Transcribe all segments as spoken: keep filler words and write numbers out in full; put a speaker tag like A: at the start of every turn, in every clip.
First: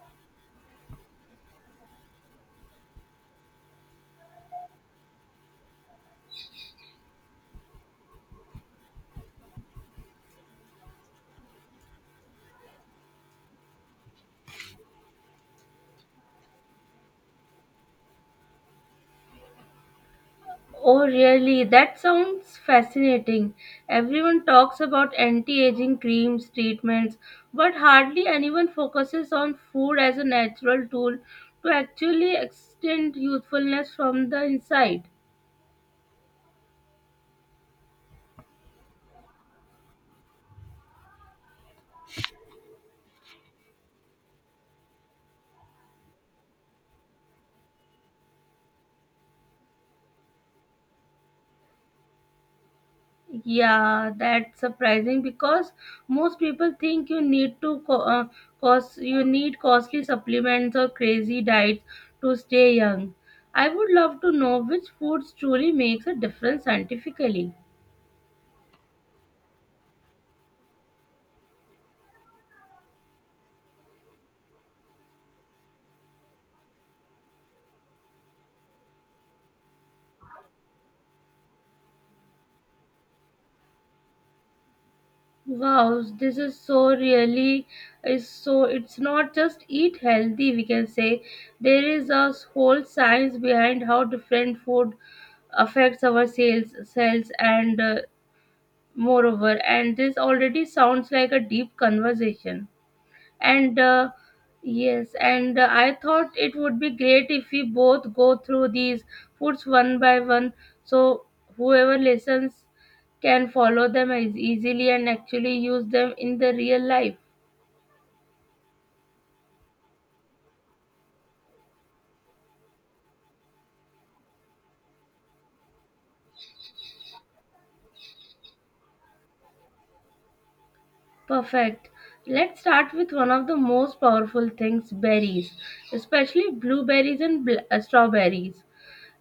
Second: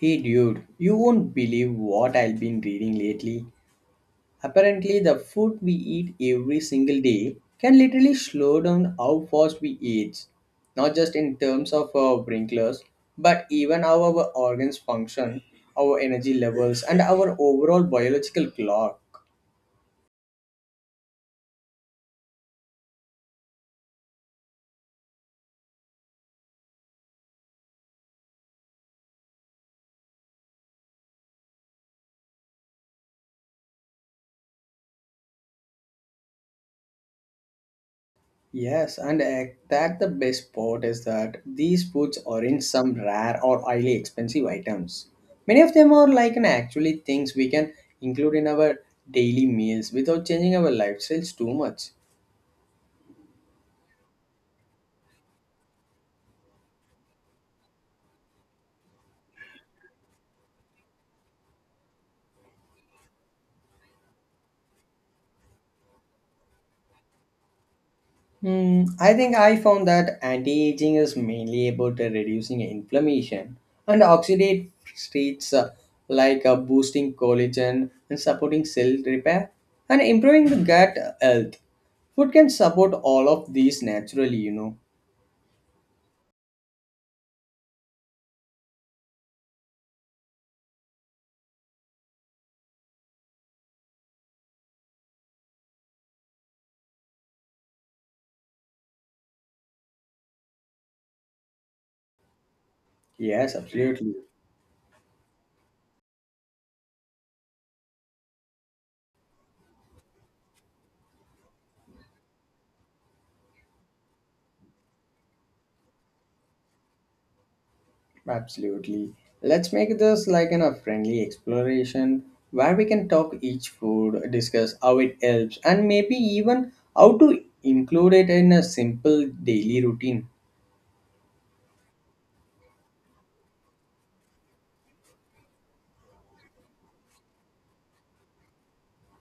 A: Hey dude, you won't believe what I've been reading lately. Apparently, the food we eat every single day can literally slow down how fast we age. Not just in terms of our wrinklers, but even how our organs function, our energy levels, and our overall biological clock.
B: Oh, really? That sounds fascinating. Everyone talks about anti-aging creams, treatments, but hardly anyone focuses on food as a natural tool to actually extend youthfulness from the inside.
A: Yes, and uh, that the best part is that these foods are in some rare or highly expensive items. Many of them are like an actually things we can include in our daily meals without changing our lifestyles too much.
B: Yeah, that's surprising because most people think you need to co- uh, cost you need costly supplements or crazy diets to stay young. I would love to know which foods truly makes a difference scientifically.
A: Hmm, I think I found that anti-aging is mainly about uh, reducing inflammation and oxidative states uh, like uh, boosting collagen and supporting cell repair and improving the gut health. Food can support all of these naturally, you know.
B: Wow, this is so really is so it's not just eat healthy, we can say there is a whole science behind how different food affects our sales cells and uh, moreover, and this already sounds like a deep conversation,
A: Yes,
B: and uh,
A: absolutely.
B: yes, and uh, I thought it would be great if we both go through these foods one by one, so whoever listens can follow them as easily and actually use them in the real life.
A: Absolutely. Let's make this like in a friendly exploration where we can talk each food, discuss how it helps, and maybe even how to include it in a simple daily routine.
B: Perfect. Let's start with one of the most powerful things, berries, especially blueberries and bl- uh, strawberries.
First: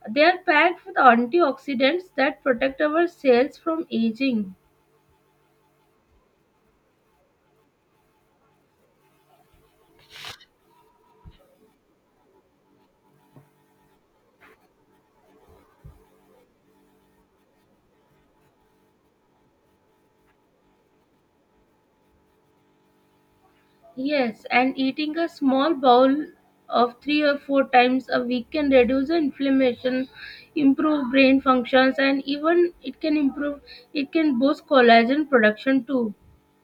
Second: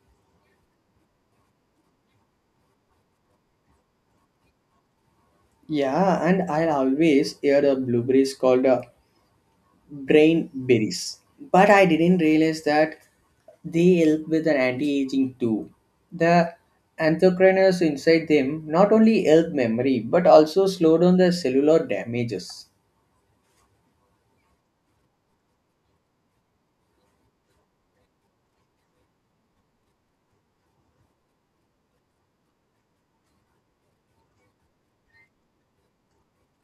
B: They are packed with antioxidants that protect our cells from aging.
A: Yeah, and I always hear the blueberries called uh, brain berries, but I didn't realize that they help with an anti-aging too. The anthocyanins inside them not only help memory but also slow down the cellular damages.
B: Yes, and eating a small bowl of three or four times a week can reduce the inflammation, improve brain functions, and even it can improve, it can boost collagen production too.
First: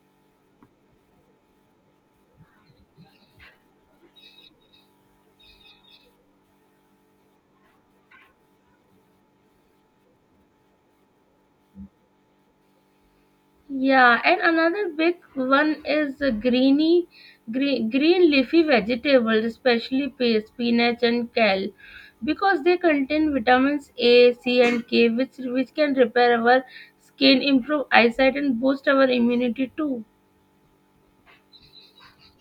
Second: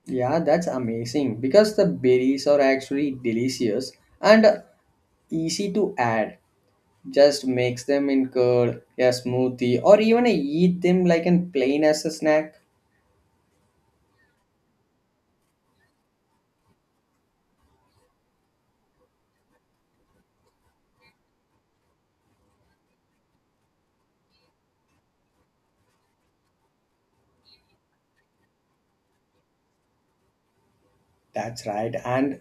A: Yeah, that's amazing because the berries are actually delicious and easy to add. Just mix them in curd, a smoothie, or even eat them like in plain as a snack.
B: Yeah, and another big one is the greeny, green, green leafy vegetables, especially pe- spinach and kale, because they contain vitamins A, C, and K, which which can repair our skin, improve eyesight, and boost our immunity too.
A: That's right. And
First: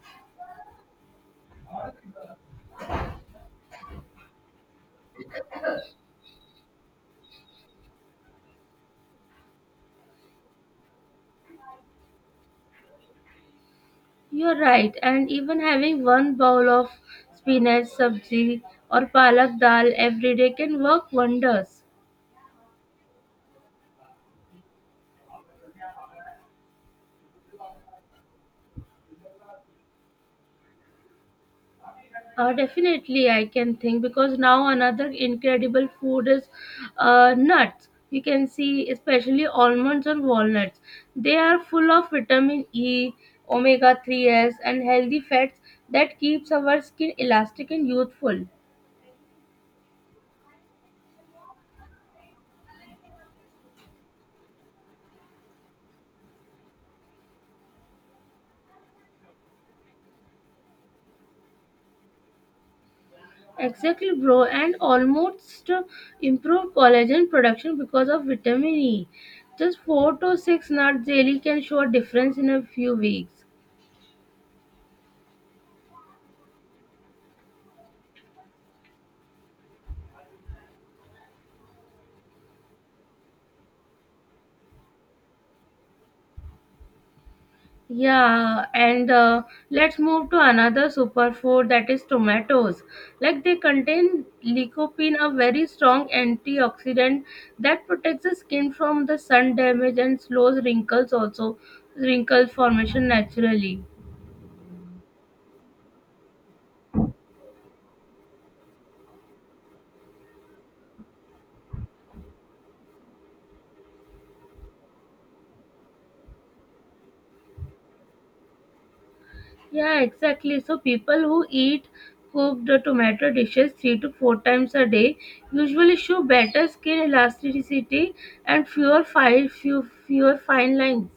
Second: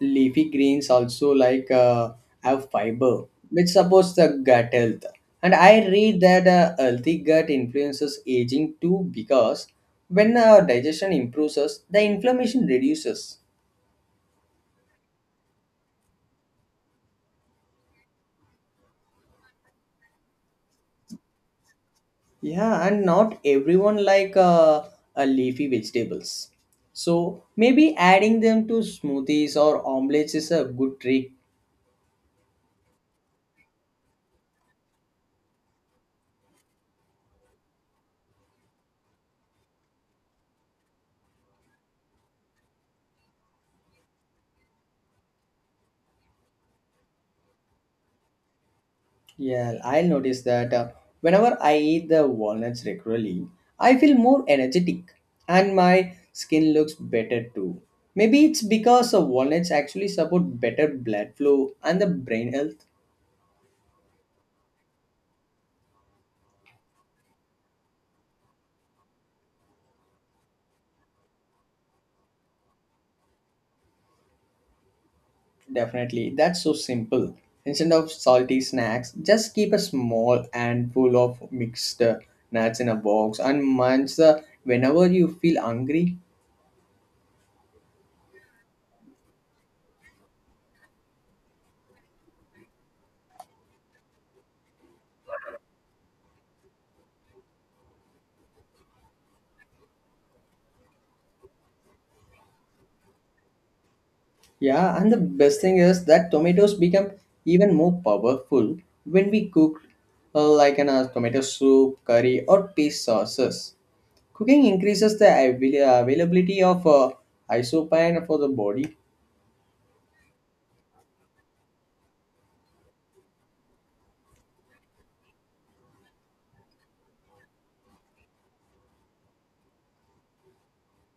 A: leafy greens also like uh, have fiber, which supports the gut health. And I read that a healthy gut influences aging too because when our digestion improves, the inflammation reduces.
B: You're right, and even having one bowl of spinach sabzi or palak dal every day can work wonders.
A: Yeah, and not everyone like uh, uh, leafy vegetables. So maybe adding them to smoothies or omelets is a good trick.
B: Uh, definitely, I can think, because now another incredible food is uh, nuts. You can see, especially almonds and walnuts. They are full of vitamin E, omega threes, and healthy fats that keeps our skin elastic and youthful.
A: Yeah, I'll notice that uh, whenever I eat the walnuts regularly, I feel more energetic and my skin looks better too. Maybe it's because uh, walnuts actually support better blood flow and the brain health.
B: Exactly, bro, and almost improve collagen production because of vitamin E. Just four to six nuts daily can show a difference in a few weeks.
A: Definitely. That's so simple. Instead of salty snacks, just keep a small handful of mixed uh, nuts in a box and munch the whenever you feel hungry.
B: Yeah, and uh, let's move to another superfood, that is tomatoes. Like they contain lycopene, a very strong antioxidant that protects the skin from the sun damage and slows wrinkles also wrinkle formation naturally.
A: Yeah, and the best thing is that tomatoes become even more powerful when we cook uh, like in a tomato soup, curry, or paste sauces. Cooking increases the avail- availability of uh, isopine for the body.
B: Yeah, exactly. So people who eat cooked tomato dishes three to four times a day usually show better skin elasticity and fewer fine, few, fewer fine lines.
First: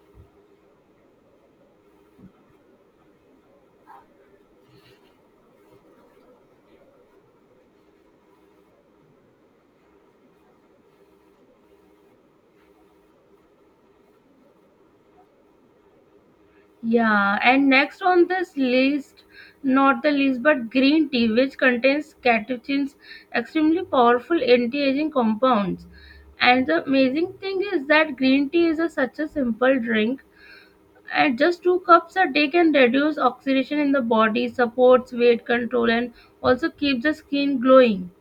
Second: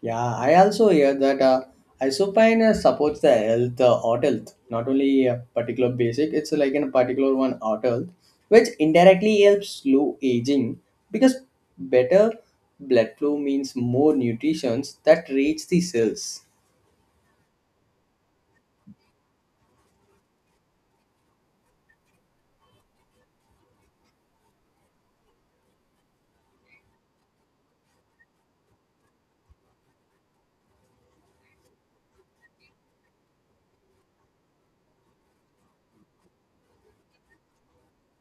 A: Yeah, I also hear that uh, isopine uh, supports the health, uh, heart health, not only a particular basic, it's like in a particular one heart health, which indirectly helps slow aging because better blood flow means more nutrients that reach the cells.
B: Yeah, and next on this list, not the least, but green tea, which contains catechins, extremely powerful anti-aging compounds. And the amazing thing is that green tea is a, such a simple drink. At just two cups a day can reduce oxidation in the body, supports weight control, and also keeps the skin glowing.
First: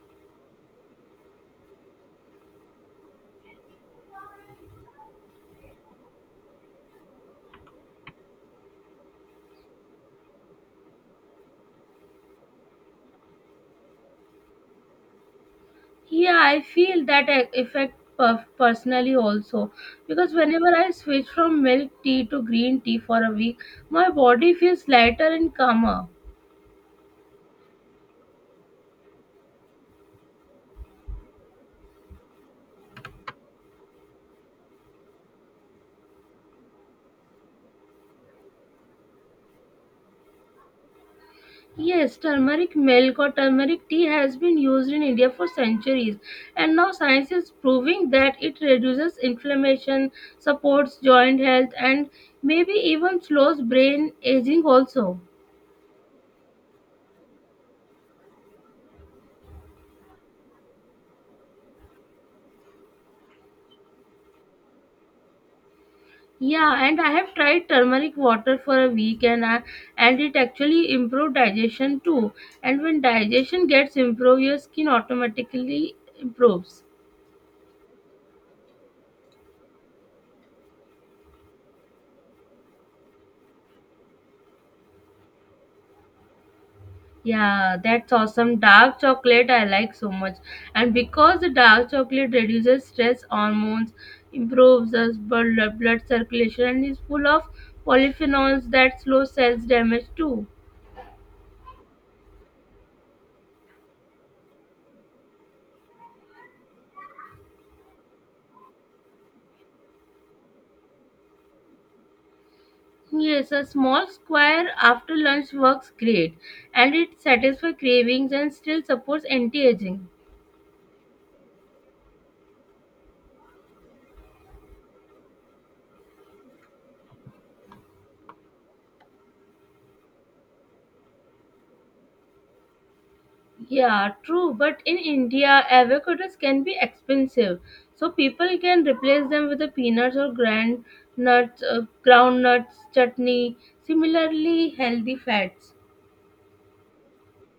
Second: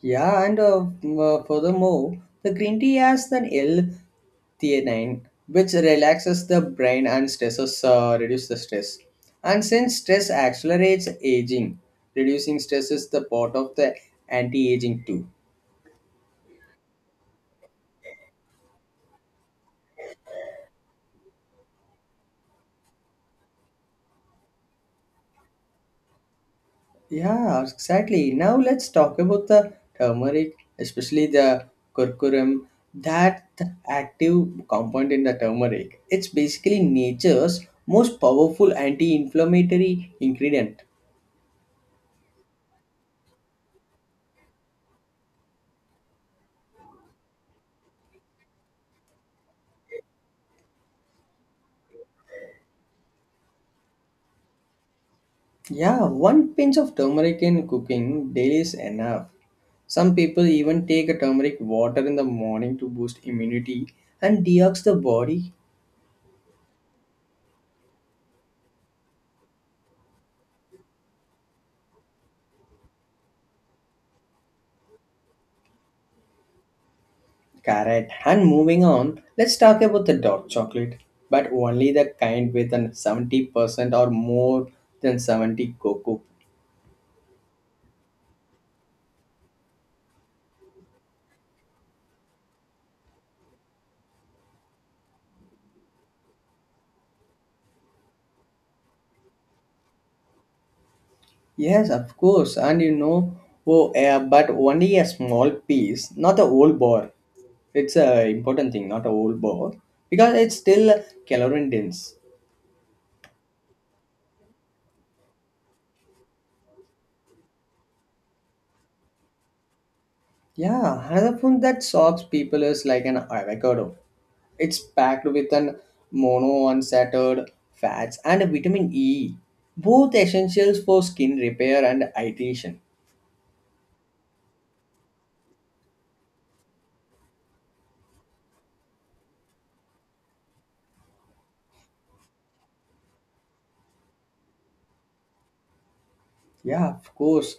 A: Yeah, and uh, mm, uh, furthermore, the green tea has an L-theanine, which relaxes the brain and stresses uh, reduce the stress. And since stress accelerates aging, reducing stress is the part of the anti-aging too.
B: Yeah, I feel that e- effect per- personally also, because whenever I switch from milk tea to green tea for a week, my body feels lighter and calmer.
A: Yeah, exactly. Now let's talk about the turmeric, especially the curcumin, that active compound in the turmeric. It's basically nature's most powerful anti-inflammatory ingredient.
B: Yes, turmeric milk or turmeric tea has been used in India for centuries, and now science is proving that it reduces inflammation, supports joint health, and maybe even slows brain aging also.
A: Yeah, one pinch of turmeric in cooking daily is enough. Some people even take a turmeric water in the morning to boost immunity and detox the body.
B: Yeah, and I have tried turmeric water for a week and I, and it actually improved digestion too. And when digestion gets improved, your skin automatically improves.
A: Correct. And moving on, let's talk about the dark chocolate, but only the kind with an seventy percent or more than seventy cocoa.
B: Yeah, that's awesome. Dark chocolate I like so much. And because the dark chocolate reduces stress hormones, improves us blood blood circulation and is full of polyphenols that slow cells damage too.
A: Yes, of course. And you know, oh, uh, but only a small piece, not the whole bar. It's a important thing, not a whole bar, because it's still calorie dense.
B: Yes, a small square after lunch works great and it satisfies cravings and still supports anti-aging.
A: Yeah, another food that shocks people is like an avocado. It's packed with an monounsaturated fats and vitamin E, both essentials for skin repair and hydration.
B: Yeah, true. But in India, avocados can be expensive, so people can replace them with the peanuts or grand nuts, uh, groundnuts chutney. Similarly, healthy fats.
A: Yeah, of course,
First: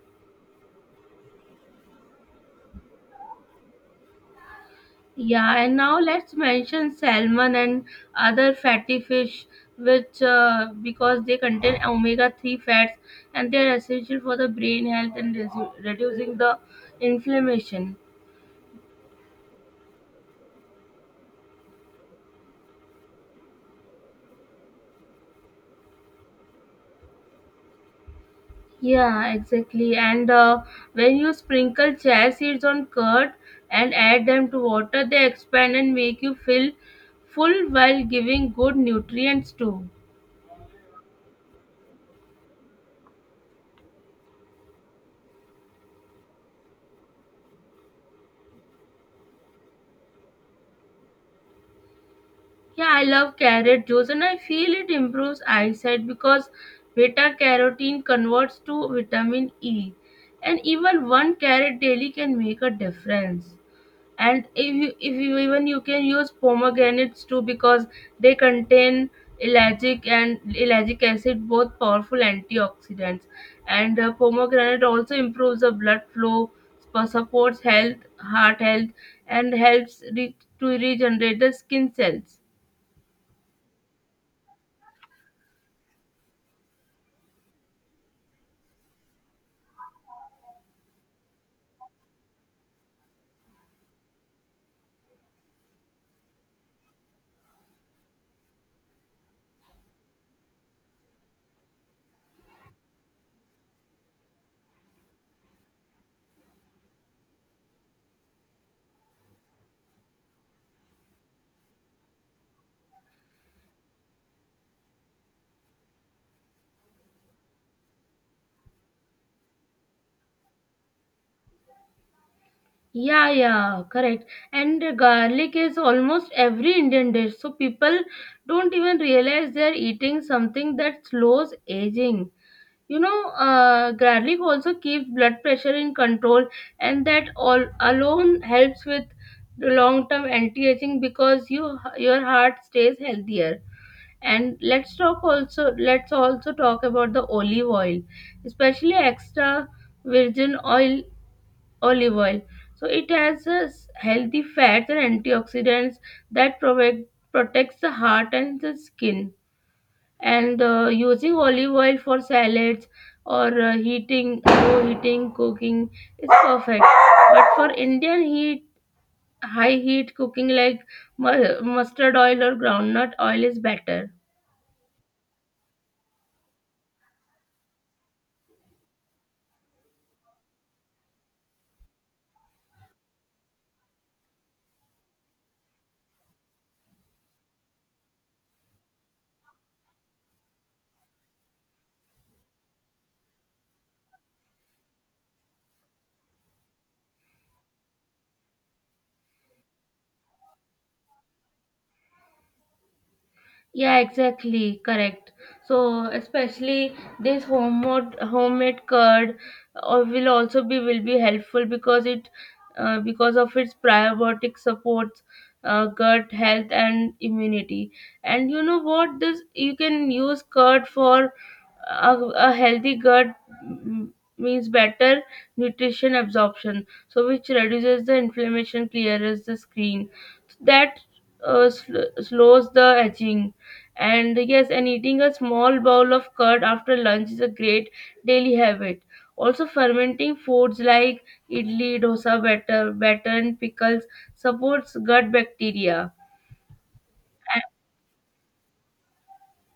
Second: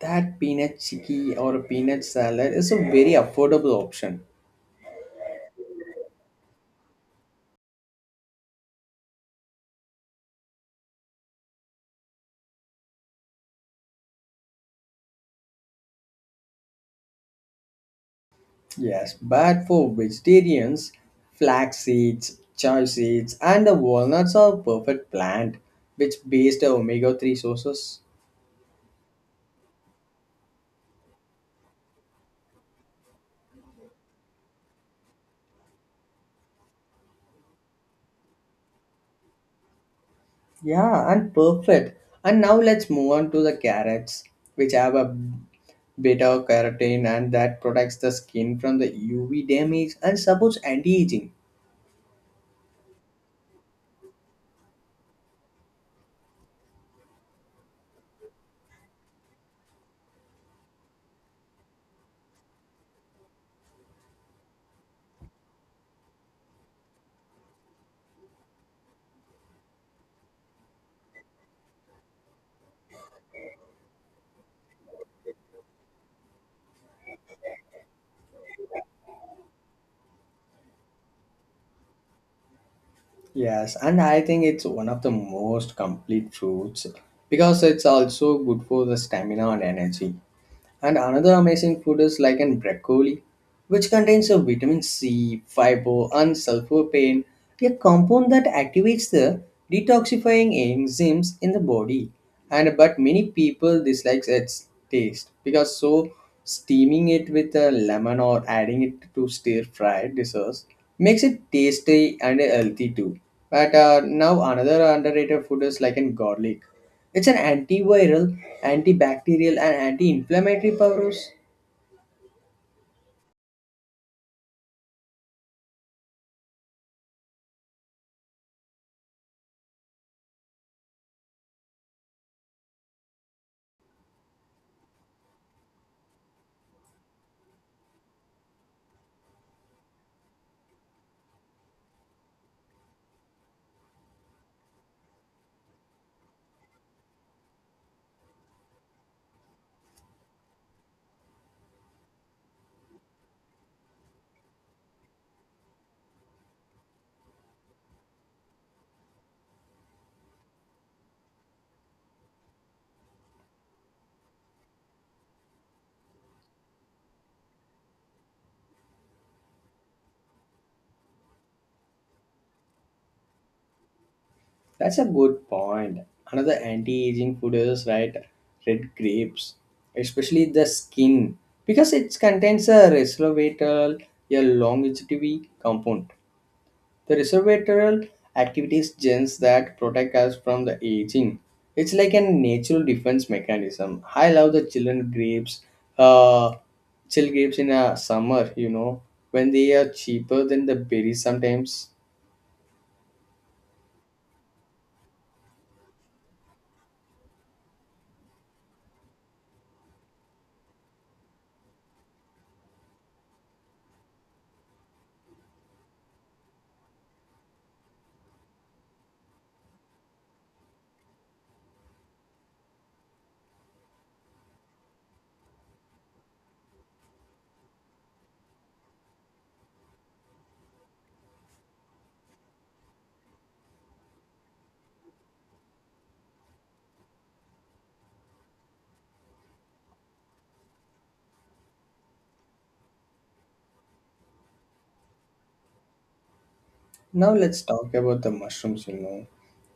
A: that peanut chicky or peanut salad is a very affordable option.
B: Yeah, and now let's mention salmon and other fatty fish, which uh, because they contain omega three fats and they are essential for the brain health and resu- reducing the inflammation.
A: Yes, but for vegetarians, flax seeds, chia seeds, and the walnuts are perfect plant, which based omega three sources.
B: Yeah, exactly. And uh, when you sprinkle chia seeds on curd and add them to water, they expand and make you feel full while giving good nutrients too.
A: Yeah, and perfect. And now let's move on to the carrots, which have a beta carotene and that protects the skin from the U V damage and supports anti-aging.
B: Yeah, I love carrot juice and I feel it improves eyesight because beta carotene converts to vitamin E. And even one carrot daily can make a difference. And if you, if you even you can use pomegranates too because they contain ellagic and ellagic acid, both powerful antioxidants, and uh, pomegranate also improves the blood flow, sp- supports health heart health, and helps re- to regenerate the skin cells.
A: Yes, and I think it's one of the most complete fruits because it's also good for the stamina and energy. And another amazing food is like in broccoli, which contains a vitamin C, fiber, and sulforaphane, a compound that activates the detoxifying enzymes in the body. And but many people dislike its taste because so steaming it with a lemon or adding it to stir fried desserts makes it tasty and healthy too. But uh, now another underrated food is like in garlic, it's an antiviral, antibacterial, and anti-inflammatory powers.
B: Yeah, yeah, correct. And uh, garlic is almost every Indian dish, so people don't even realize they're eating something that slows aging. You know, uh, garlic also keeps blood pressure in control, and that all alone helps with the long-term anti-aging because you your heart stays healthier. And let's talk also. Let's also talk about the olive oil, especially extra virgin oil olive oil. So it has uh, healthy fats and antioxidants that protect protects the heart and the skin, and uh, using olive oil for salads or uh, heating low heating cooking is perfect, but for Indian heat, high heat cooking like mu- mustard oil or groundnut oil is better.
A: That's a good point. Another anti-aging food is right, red grapes, especially the skin, because it contains a resveratrol, a longevity compound. The reservoir activities genes that protect us from the aging. It's like a natural defense mechanism. I love the chillen grapes, uh, chill grapes in a summer, you know, when they are cheaper than the berries sometimes.
B: Yeah, exactly, correct. So especially this homemade homemade curd uh, will also be will be helpful, because it uh, because of its probiotic supports uh, gut health and immunity. And you know what? This you can use curd for a, a healthy gut, mm, means better nutrition absorption, so which reduces the inflammation, clears the screen, that uh, sl- slows the edging. And yes, and eating a small bowl of curd after lunch is a great daily habit. Also, fermenting foods like idli, dosa batter, batter and pickles supports gut bacteria.
A: Now let's talk about the mushrooms, you know.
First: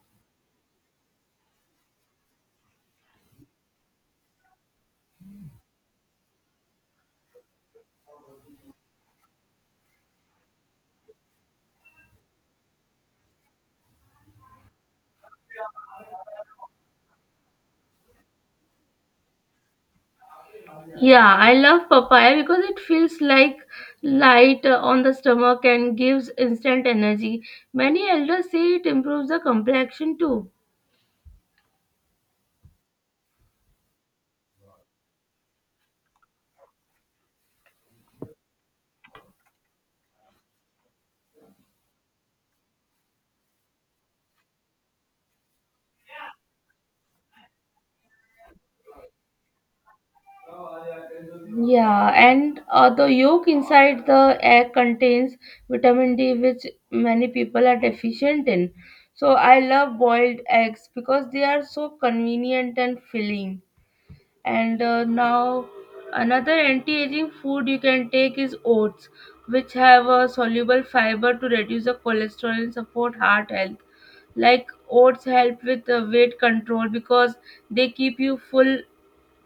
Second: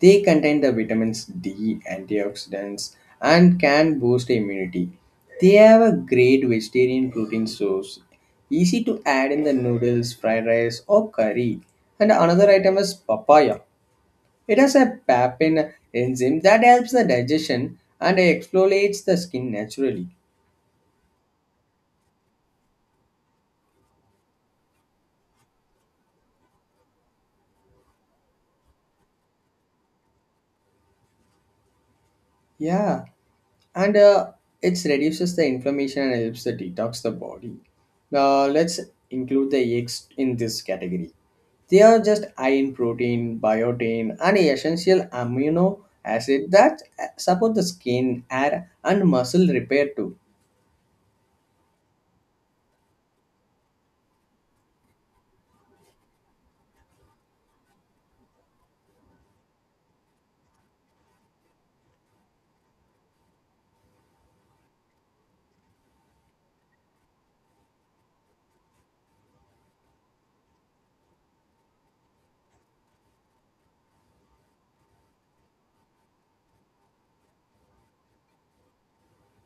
A: They contain the vitamins D, antioxidants, and can boost immunity. They have a great vegetarian protein source, easy to add in the noodles, fried rice, or curry. And another item is papaya. It has a papain enzyme that helps the digestion and exfoliates the skin naturally.
B: Yeah, I love papaya because it feels like light uh, on the stomach and gives instant energy. Many elders say it improves the complexion too.
A: Yeah, and uh, it reduces the inflammation and helps the detox the body. Uh, let's include the eggs in this category. They are just high in protein, biotin, and essential amino acid that uh, support the skin, hair, and muscle repair too.
B: Yeah, and uh, the yolk inside the egg contains vitamin D, which many people are deficient in. So I love boiled eggs because they are so convenient and filling. And uh, now another anti-aging food you can take is oats, which have a soluble fiber to reduce the cholesterol and support heart health. Like oats help with uh, weight control because they keep you full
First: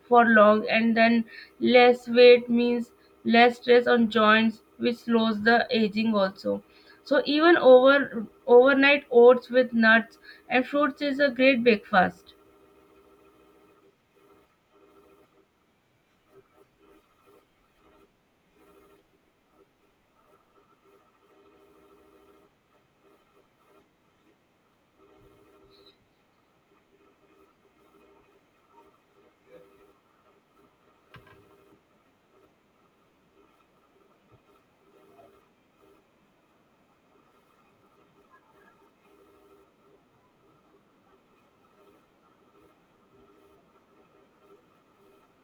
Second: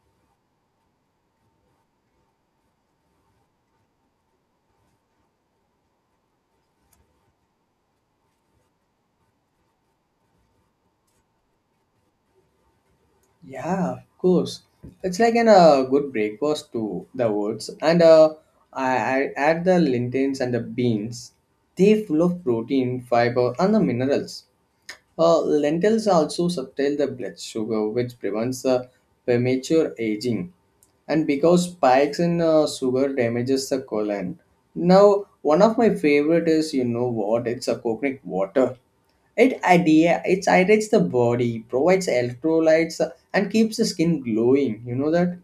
B: for long, and then less weight means less stress on joints which slows the aging also. So even over overnight oats with nuts and fruits is a great breakfast.
A: Yeah, of course. It's like an uh, good breakfast to the oats, and uh, I, I add the lentils and the beans. They full of protein, fiber, and the minerals. Uh, lentils also subtle the blood sugar, which prevents the premature aging. And because spikes in uh, sugar damages the colon. Now, one of my favorite is, you know what? It's a coconut water. It idea it hydrates the body, provides electrolytes, uh, and keeps the skin glowing. You know that?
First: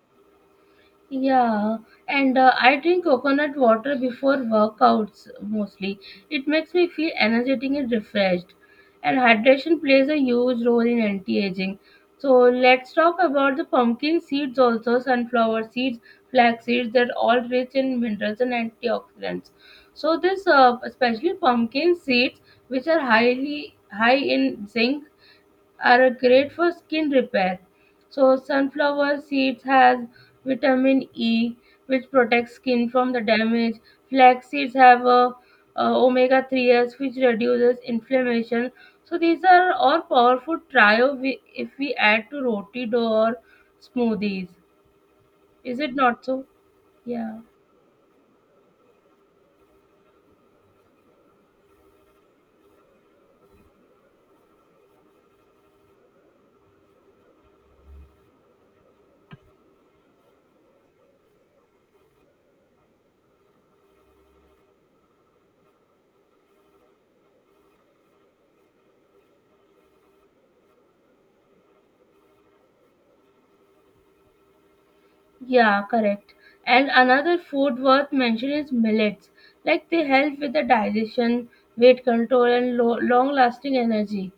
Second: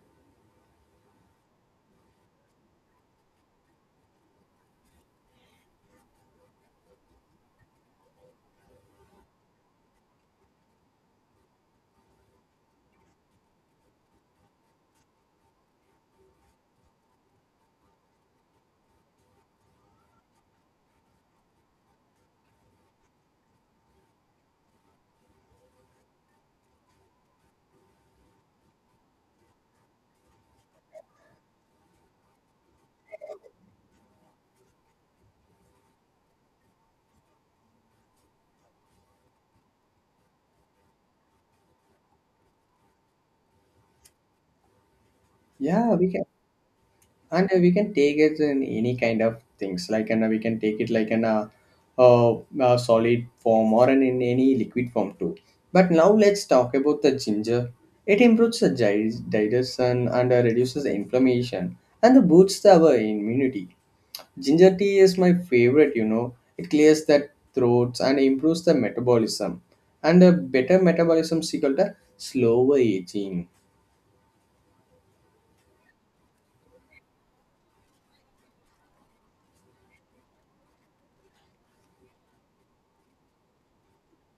B: Yeah, and uh, I drink coconut water before workouts mostly. It makes me feel energetic and refreshed. And hydration plays a huge role in anti-aging. So let's talk about the pumpkin seeds also, sunflower seeds, flax seeds, they're all rich in minerals and antioxidants. So this uh, especially pumpkin seeds, which are highly high in zinc are great for skin repair. So sunflower seeds has vitamin E which protects skin from the damage. Flax seeds have a, omega threes which reduces inflammation. So these are all powerful trio we, if we add to roti dough or smoothies. Is
A: Yeah,
B: it
A: we can.
B: not so? Yeah.
A: And uh, we can take it in any kind of things like and uh, we can take it like an uh, uh, uh, solid form or an, in any liquid form too. But now let's talk about the ginger. It improves the gi- digestion and uh, reduces the inflammation and boosts our immunity. Ginger tea is my favorite, you know. It clears the throats and improves the metabolism. And a better metabolism is equal to slower aging.
B: Yeah, correct. And another food worth mention is millets. Like they help with the digestion, weight control, and lo- long lasting energy.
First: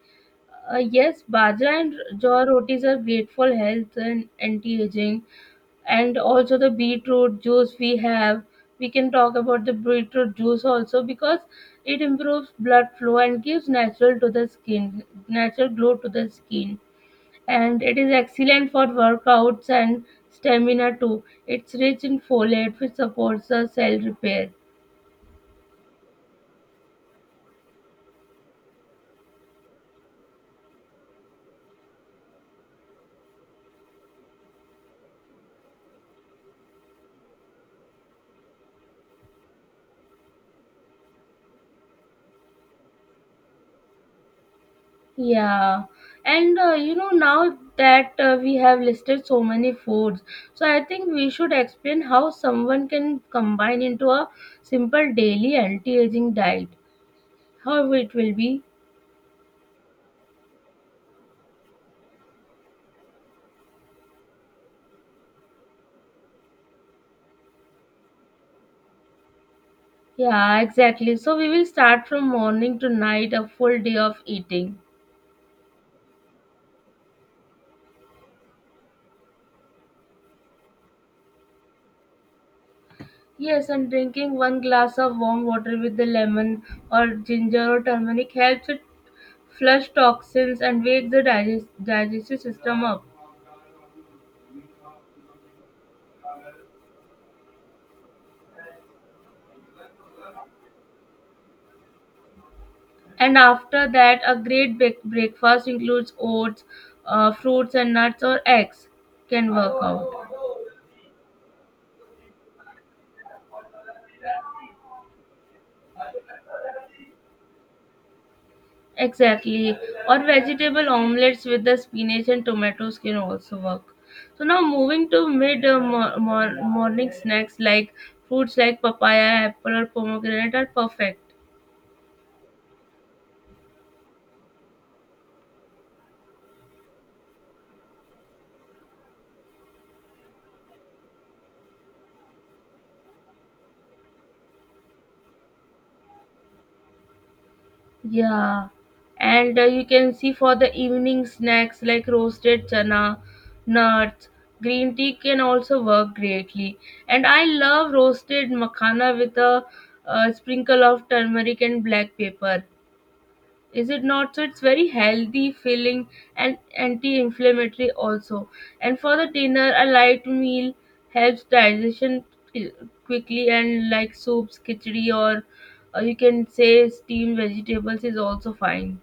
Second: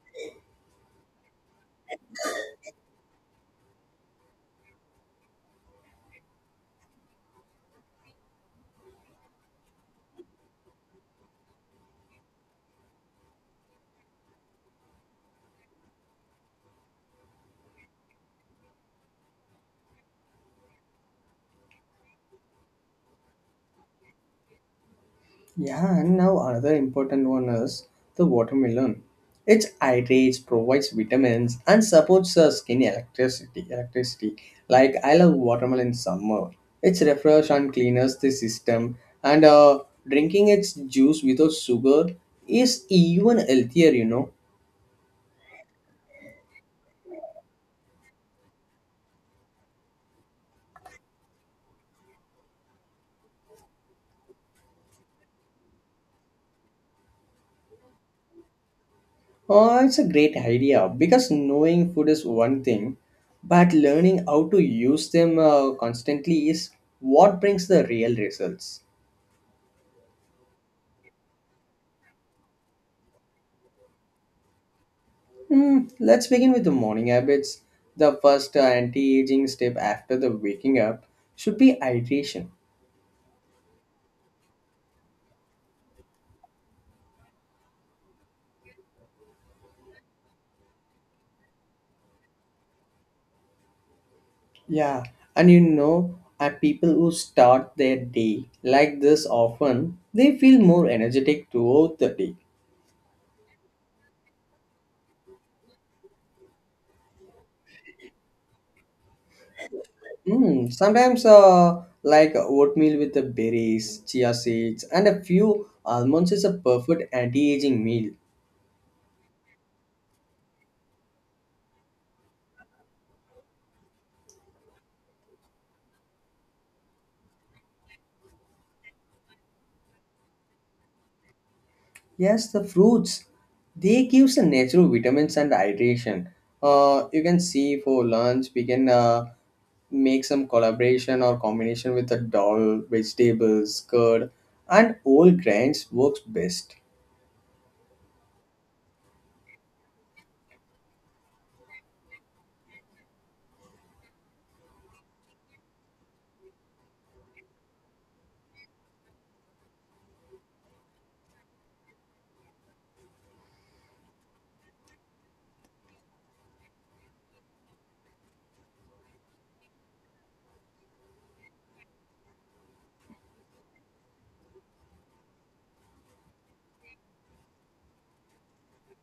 B: Uh, yes, bajra and jaw rotis are great for health and anti-aging, and also the beetroot juice we have. We can talk about the beetroot juice also because it improves blood flow and gives natural to the skin, natural glow to the skin, and it is excellent for workouts and stamina too. It's rich in folate, which supports the cell repair.
A: Yeah, and now another important one is the watermelon. Its hydrates, provides vitamins, and supports the skin electricity. Electricity, like I love watermelon in summer. It's refresh and cleans the system, and uh, drinking its juice without sugar is even healthier. You know,
B: Yeah, and uh, you know, now that uh, we have listed so many foods, so I think we should explain how someone can combine into a simple daily anti-aging diet. How it will be?
A: uh, it's a great idea because knowing food is one thing, but learning how to use them uh, constantly is what brings the real results.
B: Yeah, exactly. So we will start from morning to night, a full day of eating.
A: Hmm, let's begin with the morning habits. The first uh, anti-aging step after the waking up should be hydration.
B: Yes, and drinking one glass of warm water with the lemon or ginger or turmeric helps it flush toxins and wakes the digest digestive system up.
A: Yeah, and you know, uh, people who start their day like this often, they feel more energetic throughout the day.
B: And after that, a great big breakfast includes oats, uh, fruits and nuts or eggs can work out.
A: Mm, sometimes, uh, like oatmeal with the berries, chia seeds, and a few almonds is a perfect anti-aging meal.
B: Exactly. Or vegetable omelets with the spinach and tomatoes can also work. So now moving to mid uh, mor- mor- morning snacks like fruits like papaya, apple or pomegranate are perfect.
A: Yes, the fruits they gives a natural vitamins and hydration. Uh, you can see for lunch we can uh, make some collaboration or combination with the dal, vegetables, curd, and whole grains works best.
B: Yeah, and uh, you can see for the evening snacks like roasted chana, nuts, green tea can also work greatly. And I love roasted makhana with a, uh sprinkle of turmeric and black pepper, is it not so? It's very healthy, filling, and anti-inflammatory also. And for the dinner, a light meal helps digestion qui- quickly and like soups, khichdi, or, or you can say steamed vegetables is also fine.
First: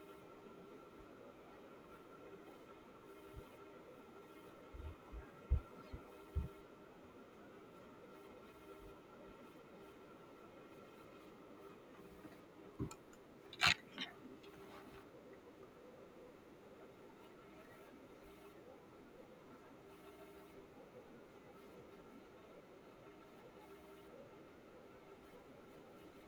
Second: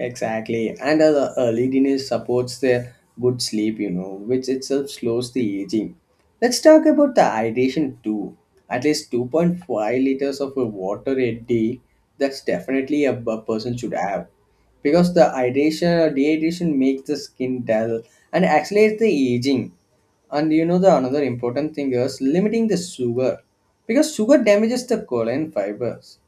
A: Exactly, and uh, the early dinner supports the good sleep, you know, which itself slows the aging. Let's talk about the hydration too. At least two point five liters of uh, water a day, that's definitely a, a person should have. Because the hydration or dehydration makes the skin dull and accelerates the aging. And you know the another important thing is limiting the sugar. Because sugar damages the colon fibers.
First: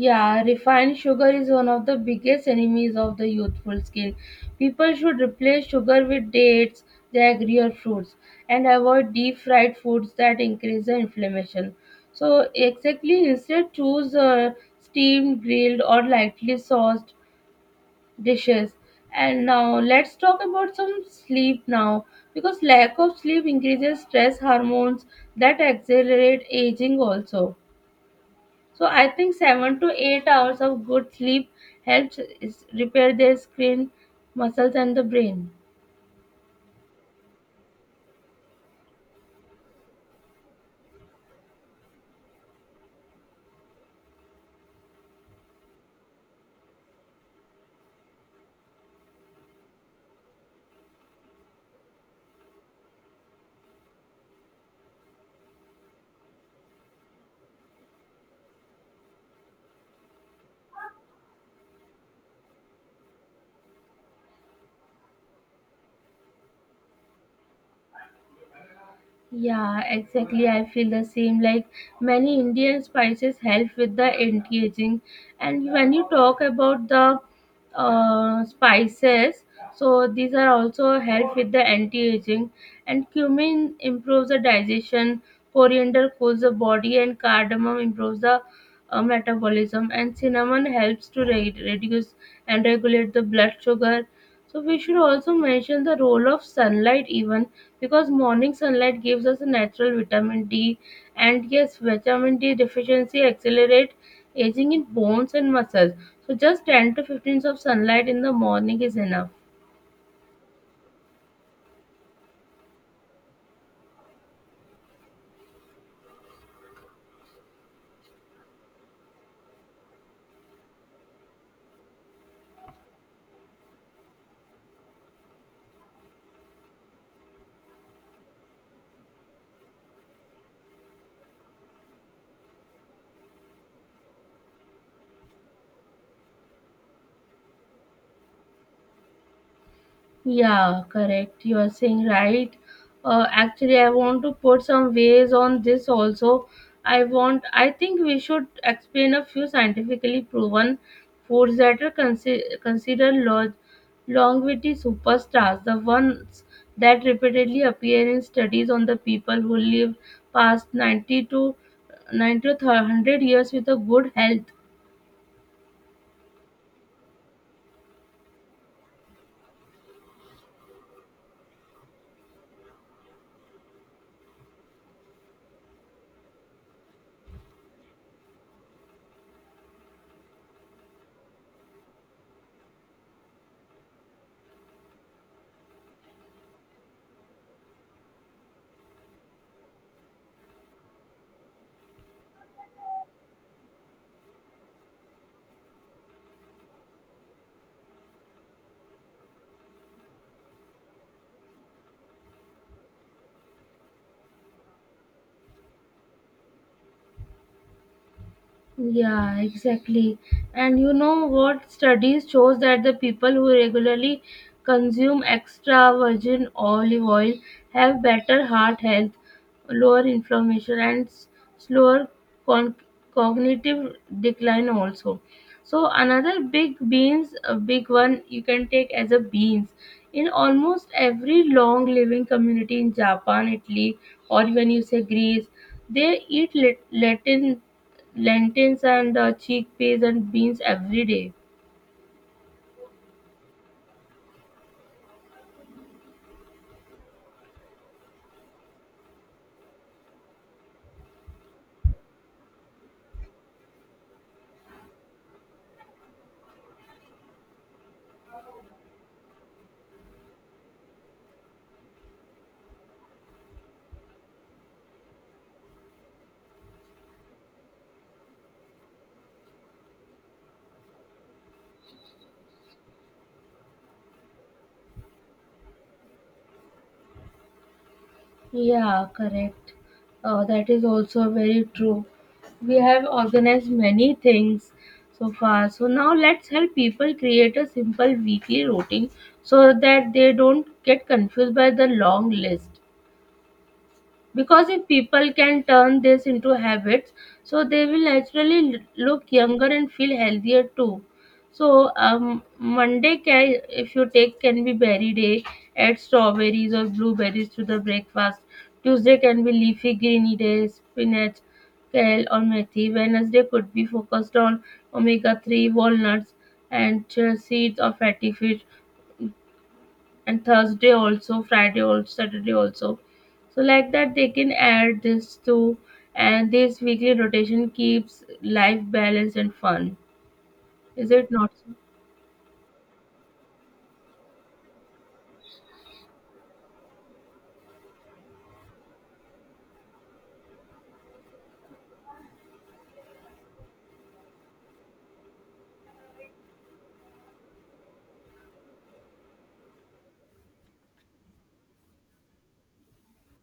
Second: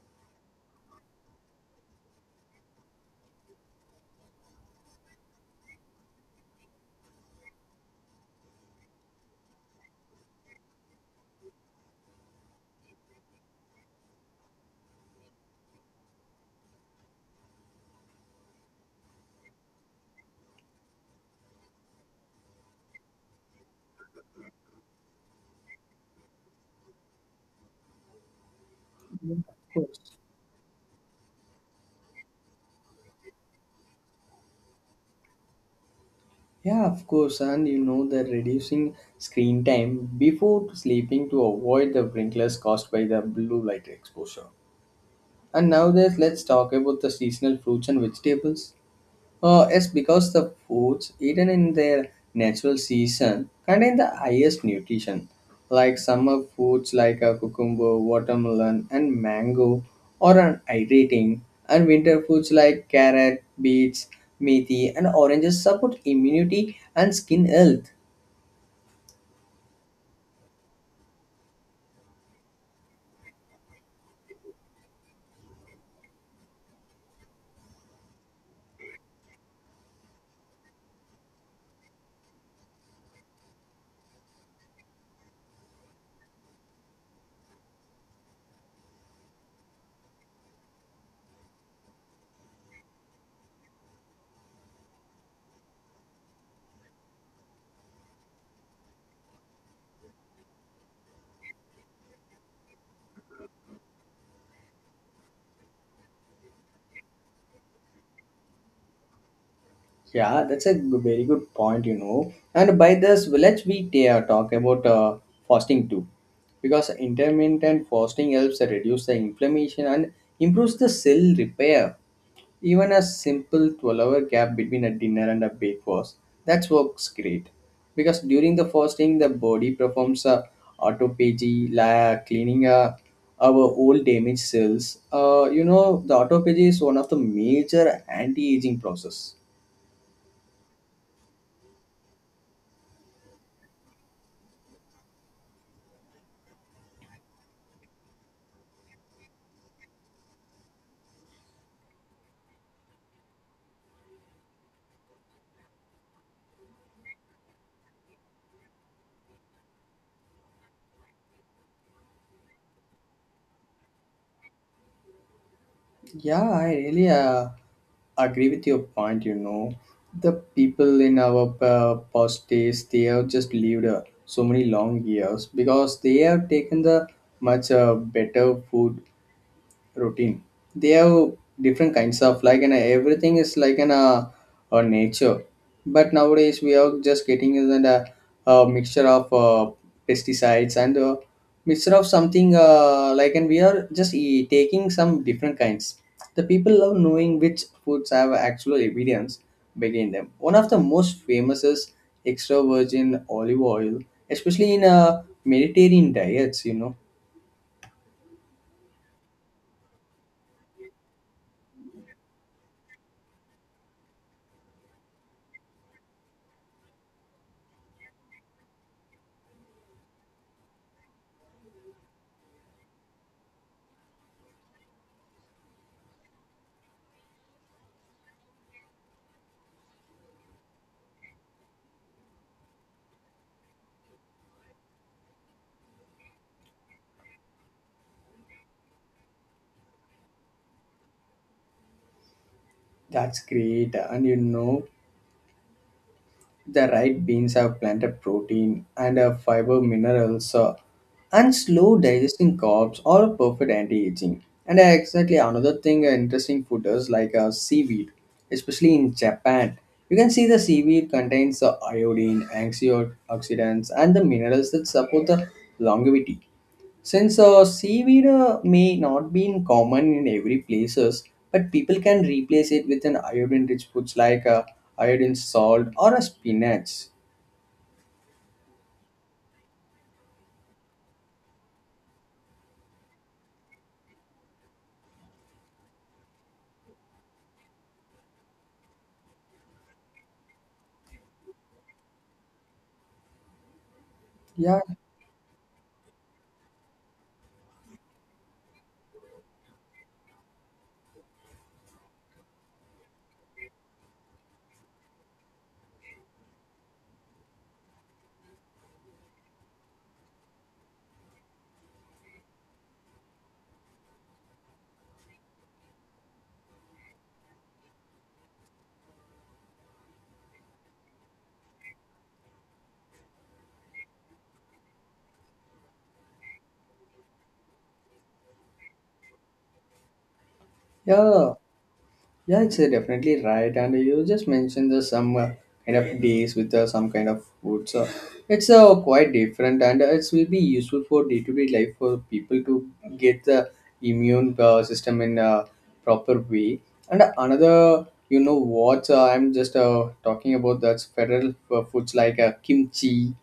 B: Yeah, refined sugar is one of the biggest enemies of the youthful skin. People should replace sugar with dates, jaggery, or fruits, and avoid deep fried foods that increase the inflammation. So, exactly, instead, choose uh, steamed, grilled, or lightly sauced dishes. And now, let's talk about some sleep now, because lack of sleep increases stress hormones that accelerate aging also. So I think seven to eight hours of good sleep helps is- repair their skin, muscles, and the brain.
A: Yeah, of course, and you know the reducing screen time before sleeping to avoid the wrinkles caused by the blue light exposure. And nowadays, let's talk about the seasonal fruits and vegetables. Uh, it's because the foods eaten in their natural season contain the highest nutrition, like summer foods like a cucumber, watermelon, and mango, or an hydrating, and winter foods like carrot, beets, methi, and oranges support immunity and skin health.
B: Yeah, exactly. I feel the same. Like many Indian spices help with the anti-aging. And when you talk about the uh, spices, so these are also help with the anti-aging. And cumin improves the digestion. Coriander cools the body, and cardamom improves the uh, metabolism. And cinnamon helps to re- reduce and regulate the blood sugar. So we should also mention the role of sunlight even because morning sunlight gives us a natural vitamin D. And yes, vitamin D deficiency accelerates aging in bones and muscles. So just ten to fifteen of sunlight in the morning is enough.
A: Yeah, that's a g- very good point, you know. And by this village, we ta- uh, talk about uh, fasting too, because intermittent fasting helps reduce the inflammation and improves the cell repair. Even a simple twelve-hour gap between a dinner and a breakfast, that works great, because during the fasting, the body performs a autophagy, like cleaning uh, our old damaged cells. Uh, you know, the autophagy is one of the major anti-aging process.
B: Yeah, correct. You are saying right. Uh, actually, I want to put some ways on this also. I want. I think we should explain a few scientifically proven foods that are consi- considered lo- longevity superstars, the ones that repeatedly appear in studies on the people who live past ninety to ninety to one hundred years with a good health.
A: Yeah, I really uh, agree with your point. You know, the people in our uh, past days they have just lived uh, so many long years because they have taken the much uh, better food routine. They have different kinds of like and everything is like an uh, uh, nature. But nowadays we are just getting is an, uh, a mixture of uh, pesticides and uh, mixture of something uh, like and we are just e- taking some different kinds. The people love knowing which foods have actual evidence behind them. One of the most famous is extra virgin olive oil, especially in uh, Mediterranean diets. You know
B: Yeah, exactly. And you know what? Studies shows that the people who regularly consume extra virgin olive oil have better heart health, lower inflammation, and s- slower con- cognitive decline also. So another big beans, a big one you can take as a beans. In almost every long living community in Japan, Italy, or even you say Greece, they eat lat- Latin Lentils and uh, chickpeas and beans every day.
A: that's great, and you know the right beans have plenty of protein and uh, fiber minerals, uh, and slow digesting carbs are a perfect anti-aging. And uh, exactly another thing uh, interesting food is like uh, seaweed, especially in Japan. You can see the seaweed contains the iodine, antioxidants, and the minerals that support the longevity. Since uh, seaweed uh, may not be in common in every places, but people can replace it with an iodine-rich foods like uh, iodine salt or a spinach.
B: Yeah, correct. Uh, that is also very true. We have organized many things so far. So now let's help people create a simple weekly routine so that they don't get confused by the long list, because
A: Yeah,
B: if people can turn this into habits, so they will naturally l- look younger and feel healthier too. So um, Monday can if you take can be berry day, add strawberries or blueberries to the breakfast. Tuesday can be leafy greeny day, spinach, kale, or methi. Wednesday could be focused on omega three, walnuts and chia seeds or fatty fish. And Thursday also, Friday also, Saturday also. So like that they can add this too, and this weekly rotation keeps life balanced and fun. Is it not
A: yeah.
B: so?
A: Yeah, it's uh, definitely right. And you just mentioned the some uh, kind of days with uh, some kind of food. So it's uh, quite different and uh, it will be useful for day to day life for people to get the immune uh, system in a proper way. And another, you know, what uh, I'm just uh, talking about, that's federal uh, foods like uh, kimchi,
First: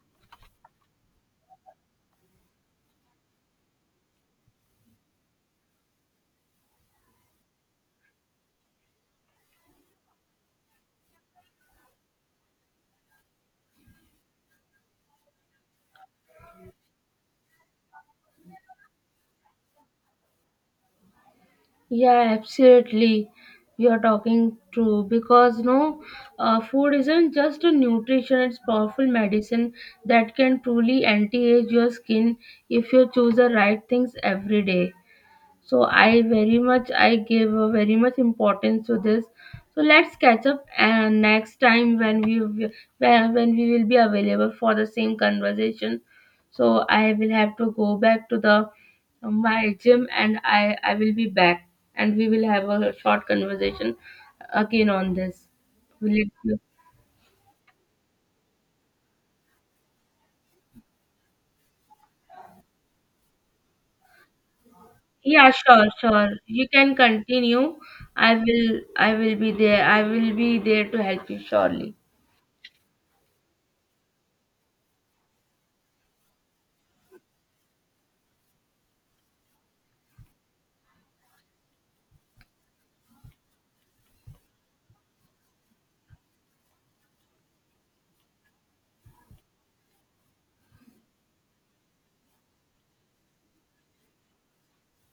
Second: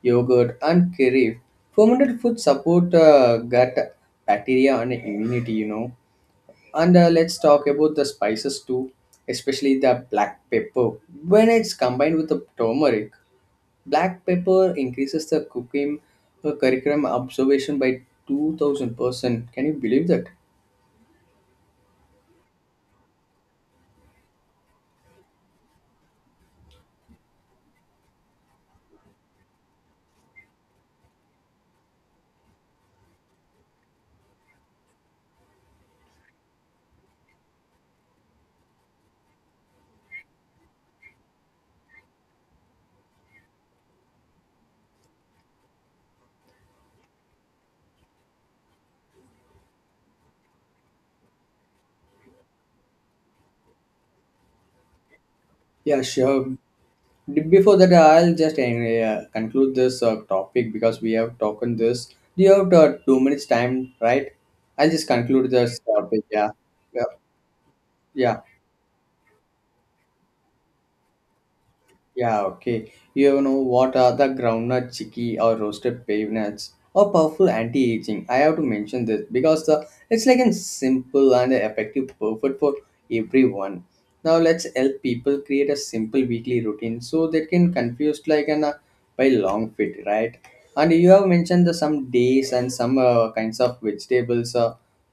A: yogurt, and curry. Fermented foods support uh, gut bacteria and immunity, you know, and uh, let's talk about the spices too, especially the black pepper. When it's combined with the turmeric, black pepper increases the cooking uh, curriculum observation by two thousand percent. Can you believe that?
B: Yeah, absolutely. You are talking true because no, uh, food isn't just a nutrition; it's powerful medicine that can truly anti-age your skin if you choose the right things every day. So I very much I give a very much importance to this. So let's catch up and next time when we wi- when when we will be available for the same conversation. So I will have to go back to the my gym, and I I will be back, and we will have a short conversation again on this.
A: Yeah,
B: Will it be?
A: sure. D- Before that, I'll just uh, conclude this uh, topic because we have talked on this. Do you have uh, two minutes time, right? I'll just conclude
B: Yeah,
A: this
B: sure,
A: topic.
B: sure.
A: Yeah.
B: You can
A: Yeah.
B: continue. I
A: Yeah.
B: will I will be there. I will be there to help you surely.
A: Yeah, okay. You know what? Are the groundnut, chickpea, or roasted peanuts or powerful anti-aging? I have to mention this because the it's like a simple and effective, perfect for everyone. Now let's help people create a simple weekly routine so they can confuse like an uh, by long fit, right? And you have mentioned the some days and some uh, kinds of vegetables. Uh,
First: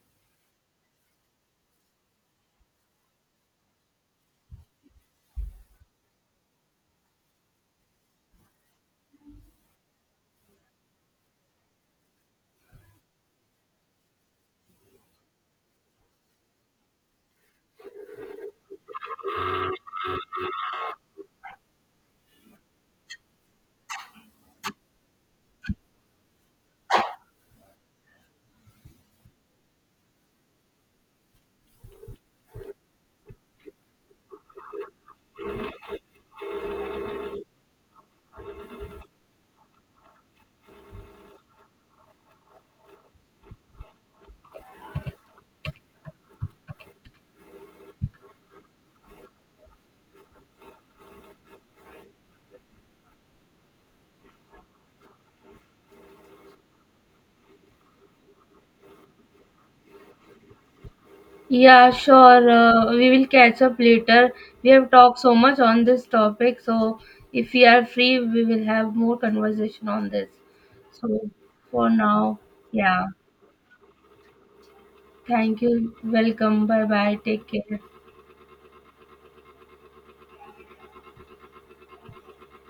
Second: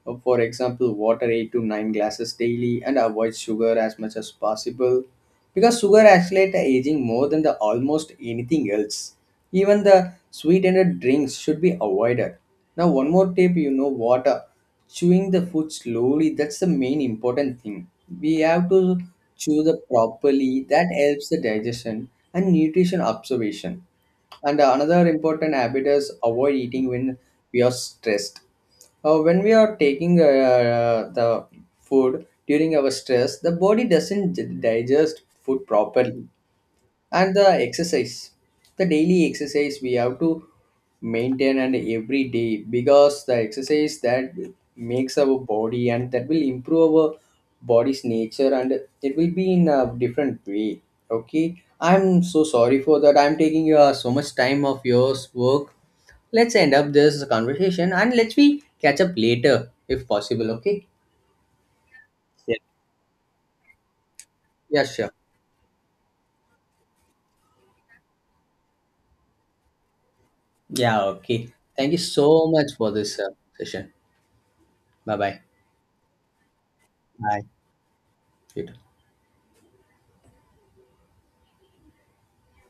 A: uh, For example, water eight to nine glasses daily and avoid sugar as much as possible because sugar accelerates aging more than the almost anything else. Even the sweetened drinks should be avoided. Now, one more tip, you know, water. Chewing the food slowly, that's the main important thing. We have to chew the properly. That helps the digestion and nutrition absorption. And another important habit is avoid eating when we are stressed, uh, when we are taking uh, uh, the food during our stress, the body doesn't digest food properly. And the exercise, the daily exercise, we have to maintain and every day, because the exercise that makes our body and that will improve our body's nature and it will be in a different way. Okay, I'm so sorry for that. I'm taking your so much time of yours work. Let's end up this conversation and let's we catch up later if possible. Okay.
B: Yeah, sure.
A: Yeah.
B: Uh, we will catch up later. We
A: Yeah,
B: have
A: sure.
B: talked so much on this topic, so if we are free, we will have more conversation on this.
A: Yeah,
B: So
A: okay.
B: for
A: Thank you
B: now,
A: so much for
B: yeah.
A: this uh, session. Bye bye.
B: Thank you. Welcome. Bye bye.
A: Bye.
B: Take care.
A: Good.